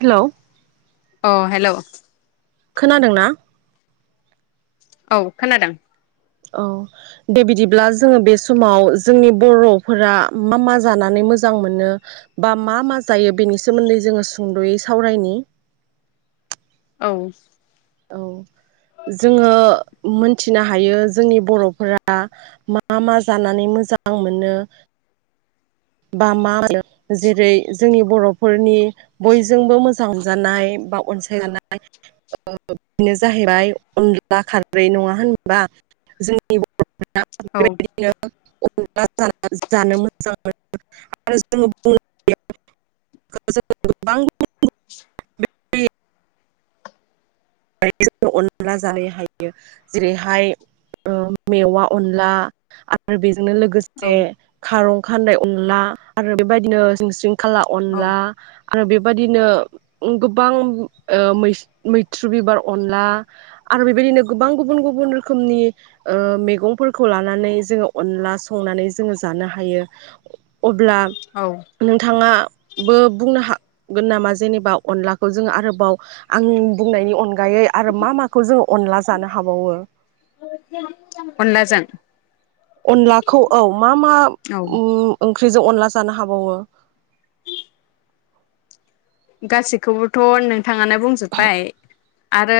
Hello अ hello खोनादों ना औ खोनादों औ दे बिदिब्ला जोङो बे समाव जोंनि बर'फोरा मा मा जानानै मोजां मोनो बा मा मा जायो बेनि सोमोन्दै जोङो सुंद'यै सावरायनि औ औ जोङो मोनथिनो हायो जोंनि बर'फोरा मा मा जानानै मोजां मोनो। बा मा होनो जेरै जोंनि बर'फोरनि बयजोंबो मोजां हमजानाय बा अनसायजानाय बेनो जाहैबाय अनला खारै नङा होनोबा जोंनि बर' औ [unintelligible] [unintelligible] [unintelligible] जनो औ लोगोसे खार खानदै अनला आरो बेबायदिनो सिं सिं खाला अनला आरो बे बेबायदिनो गोबां मै मैथ्रु बिबार अनला आरो बेबायदिनो गोबां गुबुन गुबुन रोखोमनि ओ मैगंफोरखौ लानानै जोङो अनला संनानै जोङो जानो हायो। [unintelligible] अब्ला औ नोंथाङा बो बुंनो हागोन नामा जेनेबा अनलाखौ जोङो आरोबाव आं बुंनायनि अन अनगायै आरो मा माखौ जों अनला ज जानो हाबावो अनलाजों अनलाखौ औ मा मा औ ओंख्रिजों अनला जानो हाबावो गासैखौबोथ' नों नथाङानो बुंजोब्बाय आरो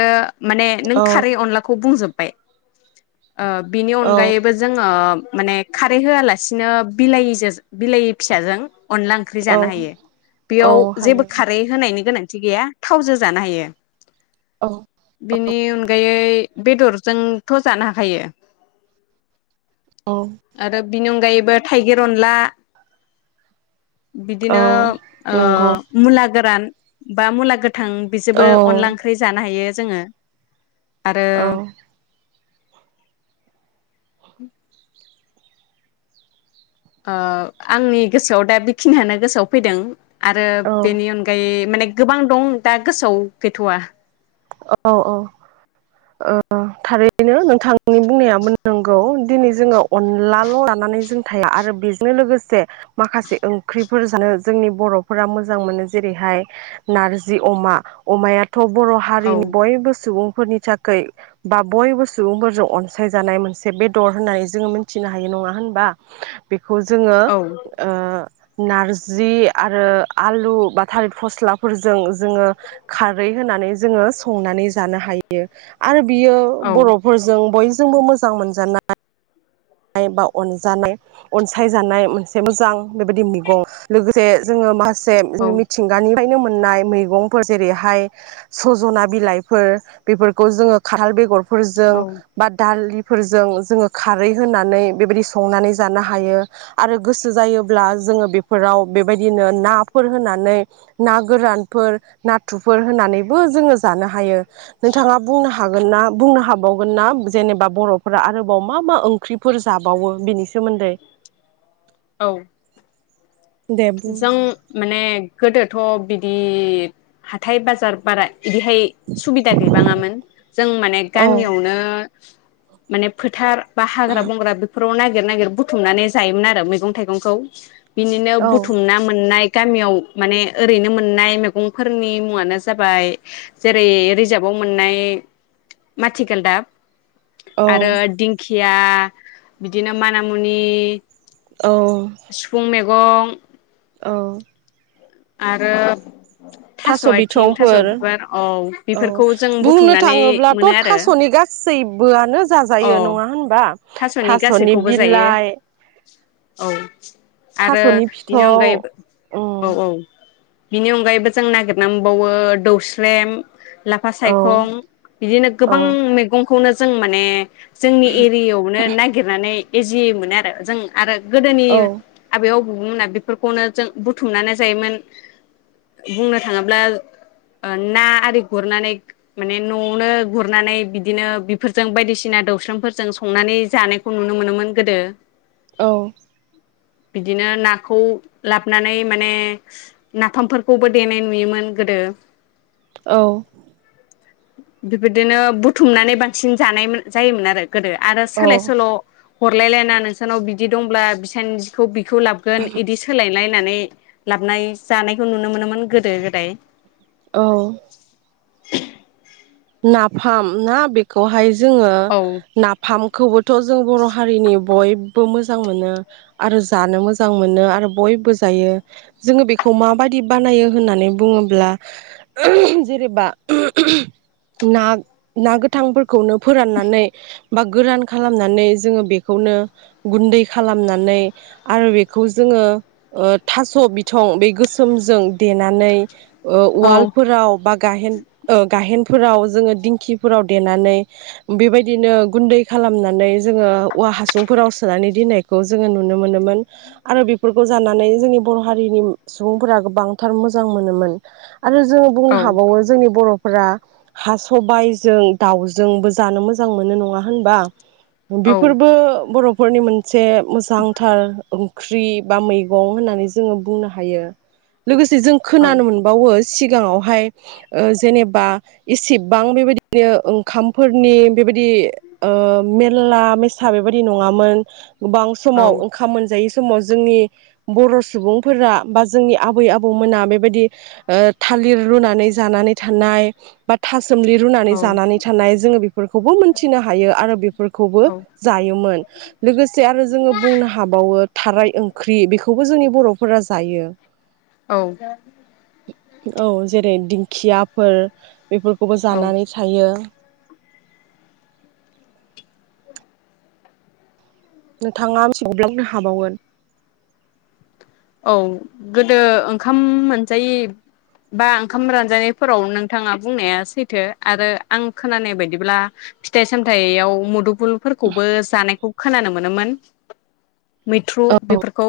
माने नों औ खारै अनलाखौ बुंजोब बाय ओ बिनि औ अनगायैबो जोङो माने खारै होआलासिनो बिलाइिजों बिलाइ फिसाजों अनला ओंख्रि औ जानो हायो औ बेयाव जेबो हायो होनायनि गोनांथि गैया थावजों जानो हायो औ बेनि अनगायै बेदरजोंथ' जानो हाखायो। औ आरो बिनि अनगायै बे थाइगिर अनला औ बिदिनो नंगौ ओ गोरान बा मुला थां औ बिजोंबो अनला ओंख्रि जानो हायो। जोङो आरो औ [inaudible] ओ आंनि गोसोआव दा बेखिनियानो गोसोआव फैदों‌। आरो बेनि अनगायै माने गोबां दं दा गोसोआव गैथ'वा। औ औ ओ थारैनो नोंथांनि बुंनायाबो नंगौ दिनै जोंङो अनलाल' लानानै जों थाया आरो बेजों लोगोसे माखासे ओंख्रिफोर जानो जोंनि बर'फोरा मोजां मोनो जेरैहाय नारजि अमा अमायाथ' बर' औ नि बयबो सुबुं फोरनि थाखाय बा बयबो सुबुंफोरजों अनसायजानाय मोनसे बेदर होननानै जोंङो मिथिनो हायो नङा होनबा बे खौ जोंङो औ ओ नारजि आरो आलु बा थालिर फस्लाफोरजों जोंङो खारै होनानै जोंङो संनानै जानो हायो आरो बियो औ बर'फोरजों बय जोंबो मोजां मोनजानाय बा अनजानाय अनसायजानाय मोनसे मोजां बेबायदि मैगं लोगोसे जोंङो मास जे औ मिथिंगानि फ्रायनो मोननाय मैगंफोर जेरैहाय सजना बिलाइफोर बेफोरखौ जोंङो खानथाल बेगर फोरजों औ बा दालि फोरजों जोंङो खारै होनानै बेबायदि संनानै जानो हायो आरो गोसो जायोब्ला जोंङो बेफोराव बेबायदिनो नाफोर होनानै ना गोरानफोर नाथुरफोर होनानैबो जोंङो जानो हायो। नोंथाङा बुंनो हा गोनना बुंनो हाबावगोन ना जेनेबा बर'फोरा आरोबाव मा मा ओं ख्रिफोर जाबावो बेनि सोमोन्दै औ दे बुं जों माने गोदोथ' बिदि हाथाय बाजार बारा बिदिहाय सुबिदा गैबाङामोन जों माने औ गामियावनो माने फोथार बा हाग्रा बंग्रा बेफोर आव नागिर-नागिर बुथुमनानै जायोमोन आरो मैगं थाइगंखौ बिदिनो औ बु मोननाय गामियाव माने ओरैनो मोननाय मैगंफोरनि मुङानो जाबाय जेरै रिजारभाव मोननाय माथिगालदाब आरो दिंकख या बिदिनो मानामुनि औ सिफुं मेगं औ आरो थास' आथिं थास' बिथंफोर बिबार औ औ बेफोरखौ जों बुंनो बुथुमनानै थाङोब्लाथ' मोनो आरो थास'नि गासैबोआनो औ जाजायो नङा होनबा थास'नि गासैखौबो जायो बिलाइ औ आरो थास'नि बिनि फिथं अनगायैबो उम औ औ बिनि अनगायैबो जों नागिरना मोनबावो दौस्रेम लाफा औ सायखं बिदिनो औ गोबां मैगं खौनो जों माने जोंनि एरियायाव नो नागिरनानै नै इजि मोनो आरो जों आरो गोदोनि औ आबायाव बुंना बेफोरखौनो जों बुथुमनानै जायोमोन बुंनो थाङोब्ला ओ ना आरि गुरनानै माने न'आवनो गुरनानै बिदिनो बेफोरजों बायदिसिना दौस्रेमफोरजों सं संनानै जानायखौ नुनो मोनोमोन गोदो । औ । बिदिनो नाखौ लाबनानै माने नाफामफोरखौबो देनाय नुयोमोन गोदो । औ । बेबायदिनो बुथुमनानै बांसिन जानायमोन जायोमोन आरो । गोदो आरो सोलाय औ सोल' हरलायलायना नोंसानाव बिदि दंब्ला बिसानिखौ बि खौ लाबगोन इदि सोलायलाय नानै लाबनाय जानायखौ नुनो मोनोमोन गोदो गोदाय औ । [inaudible] नाफाम ना बेखौहाय जोङो औ नाफामखौबोथ' जों बर' हारिनि बयबो मोजां मोनो आरो जानो मोजां मोनो आरो बयबो जायो जोङो बेखौ माबायदि बानायो होननानै बुङोब्ला जेनेबा ना ना गोथांफोर खौनो फोराननानै बा गोरान खालामनानै जोङो बेखौनो गुन्दै खालामनानै आरो बेखौ जोङो ओ थास' बिथं बे गोसोमजों देनानै ओ औ उवाल्फोराव बा गाहेन ओ गाहेन। फोराव जोङो दिंखिफोराव देनानै बेबायदिनो गुन्दै खालामनानै जोङो औवा हासुंफोराव सोनानै दोननायखौ जोङो नुनो मोनोमोन आरो बेफोरखौ जानानै जोंनि बर' हारिनि सुबुंफोरा गोबांथार मोजां मोनोमोन। आरो जोङो बुंनो औ हाबावो जोंनि बर' फ्रा हा सबाइजों दाउजोंबो जानो मोजां मोनो नङा होनबा? औ बेफोरबो बर' फोरनि मोन से मोजांथार ख्रि बा मैगं होननानै जोङो बुंनो हायो लोगोसे जों औ खोनानो मोनबावो सिगाङावहाय ओ जेनेबा। इसेबां बेबायदिनो ओंखामफोरनि [inaudible] बेबादि ओ मेरला। मेसा बेबादि नङामोन। गोबां समाव ओंखाम मोनजायैसो। समाव जोंनि बर' सुबुंफोरा बा जोंनि आबै आबौमोना बेबादि ओ थालिर रुनानै। जानानै थानाय। थासोमलि रुनानै औ जानानै थानाय जोङो बेफोरखौबो मोनथिनो हायो आरो बेफोरखौबो जायोमोन लोगोसे आरो जोङो बुंनो हाबावो। ओ थाराय ओंख्रि बिखौबो जोंनि बर'फोरा जायो। औ औ जेरै दिन। खियाफोर। बेफोरखौबो औ जानानै सायो। नोंथाङा मिथिबावब्ला बुंनो हाबावगोन। औ गोदो ओंखाम मोनजायै बा ओंखाम रानजायिफोराव नोंथाङा बुंनाया सैथो आरो आं खोनानाय बायदिब्ला फिथाइ साम। थाइयाव मुदफुलफोरखौबो जानायखौ। खोनानो मोनोमोन। मैथ्रु औ बेफोरखौ।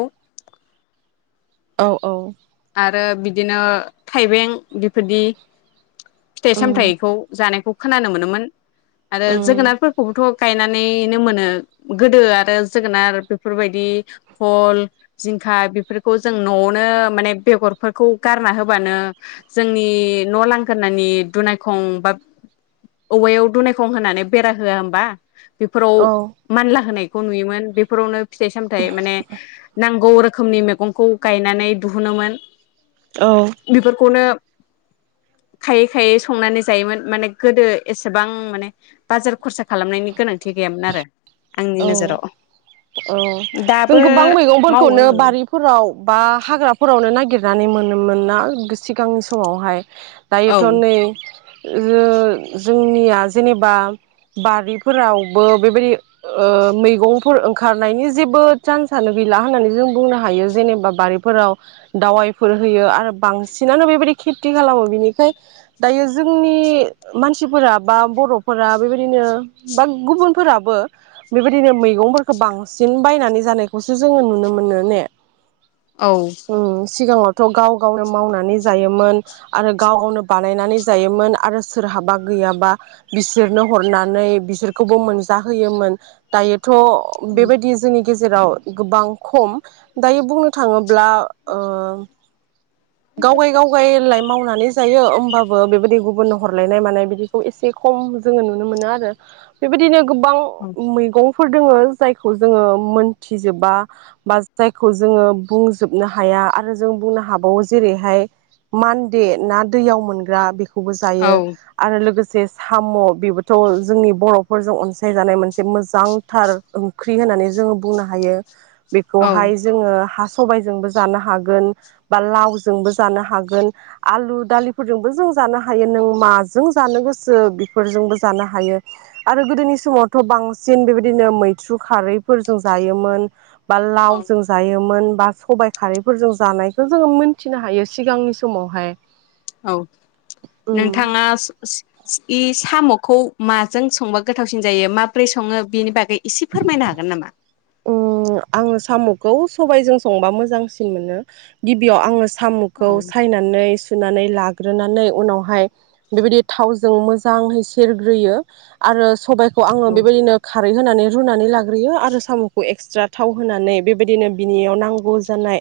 औ औ। आरो बिदिनो थाइबें बिफोरदि। फिथाइ उम सामथाइखौ जानायखौ। खोनानो मोनोमोन। आरो उम जोगोनाथ फोरखौबोथ' गायनानैनो मोनो। गोदो बेगरफोरखौ गारना होबानो जोंनि न' लांगोरानि दुनायखं बा औवायाव दुनायखं होनानै बेरा होआ होमबा बेफोराव औ मानला होनाय खौ नुयोमोन बेफोरावनो फिथाइ सामथाइ माने नांगौ रोखोमनि मैगंखौ गायनानै दिुहुनोमोन औ बेफोरखौनो खायै खायै संनानै जायोमोन माने गोदो एसेबां माने बाजार खरसा खालामनायनि गोनांथि गैयामोन आरो आंनि औ नोजोराव औ जों दाबो गोबां मावो मैगंफोरखौनो बारिफोराव बा हाग्राफोरावनो नागिरनानै मोनोमोन ना सिगांनि समावहाय औ दायोथनै जोंनिया जेनेबा बारिफोरावबो बेबायदि मैगंफोर ओंखारनायनि जेबो चान्सनो गैला होननानै जों बुंनो हायो जेनेबा बारिफोराव दावाइफोर होयो आरो बांसिनानो बेबायदि खेथि खालामो बिनिखाय दायो जोंनि मानसिफोरा बा बर'फोरा बेबायदिनो बा गुबुनफोराबो बेबायदिनो मैगंफोरखौ बांसिन बायनानै जानायखौसो जोङो नुनो मोनो ने? औ । थ' गाव गावनो मावनानै जायोमोन आरो गाव गावनो बानायनानै जायोमोन आरो सोरहाबा गैयाबा बिसोरनो हरनानै बिसोरखौबो मोनजाहोयोमोन दायो थ' बेबायदि जोंनि गेजेराव गोबां खम दायो बुंनो थाङोब्ला ओ गाव गाय गाव गाय लाय मावनानै जायो होमबाबो बेबायदि गुबुननो हरलायनाय मानाय बिदिखौ एसे खम जोङो नुनो मोनो आरो बेबायदिनो गोबां मैगं फोर दोङो जायखौ जोङो मोनथि जोबा बा जायखौ जोङो बुंजोबनो हाया आरो जों बुंनो हाबावो जेरैहाय मान्दे ना दैयाव मोनग्रा बेखौ खौबो औ जायो आरो लोगो जे साम' बेबोथ' जोंनि बर'फोरजों अनसायजानाय मोनसे मोजांथार ओंख्रि होननानै जोङो बुंनो हायो । बेखौहाय औ जोङो हा सबायजोंबो जानो हागोन बा लावजोंबो जानो हागोन आलु दालिफोरजोंबो जों जानो हायो नों माजों जानो गोसो बेफोरजोंबो जानो हायो आरो गोदोनि समावथ' बांसिन बेबायदिनो मैथ्रु खारैफोर जों जायोमोन । बा लावजों जायोमोन । बा सबाइ खारैफोरजों जानायखौ जोङो मोनथिनो हायो सिगांनि समावहाय । औ नोंथाङा सि-सि-सि साम'खौ माजों संबा गोथावसिन जायो माब्रै सङो बेनि बागै एसे फोरमायनो हागोन नामा? ओम आङो साम'खौ सबायजों संबा मोजांसिन मोनो गिबियाव आङो औ साम'खौ सायनानै सुनानै लाग्रोनानै उनावहाय बेबायदि थावजों मोजाङै सेरग्रोयो आरो सबाय खौ आङो औ बेबायदिनो खा खारै होनानै रुनानै लाग ग्रोयो आरो साम'खौ एकसट्रा थाव होनानै बेबादिनो बिनिआव नांगौ जानाय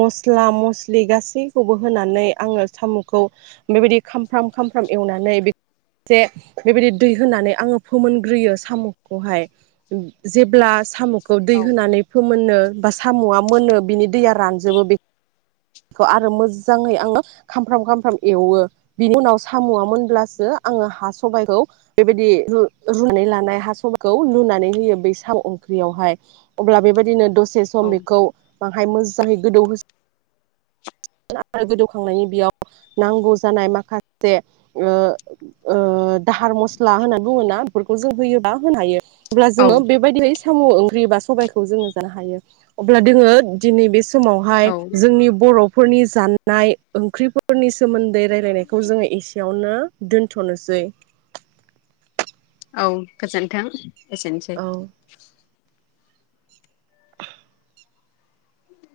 मस्ला मस्लि गासैखौबो होनानै आङो साम'खौ बेबादि खामफ्राम खामफ्राम एवनानै [unintelligible] बेबादि दै होनानै आङो फोमोनग्रोयो साम'खौहाय जेब्ला साम' खौ दै औ होनानै फोमोन मोन्नो बा साम'आ मोन्नो बिनि दैया रानजोबो बे खौ आरो मोजाङै आङो खामफ्र्राम खामफ्राम एवो बिनि उनाव साम'आ मोनब्लासो आङो हा सबायखौ बेबायदि रु रुनानै लानाय हा सबाइखौ लुनानै होयो बै साम'ओंख्रियावहाय अब्ला बेबायदिनो दसे दसे औ सम बेखौ बाहाय मोजाङै गोदौ हो [unintelligible] गोदौखांनायनि बेयाव नांगौ जानाय माखासे ओ ओ - दाहाल मस्ला होननानै बुङो ना बेफोरखौ जों होयोबा होनो हायो अब्ला औ जोङो बेबायदियै साम ओंख्रि बा सबायखौ जोङो जानो हायो अब्ला दोङो दिनै बे समावहाय जोंनि बर फोरनि जानाय ओंख्रिफोरनि सोमोन्दै राय्लायनायखौ जोङो एसेयावनो दोन्थनोसै औ गोजोन्थों एसेनोसै औ [inaudible]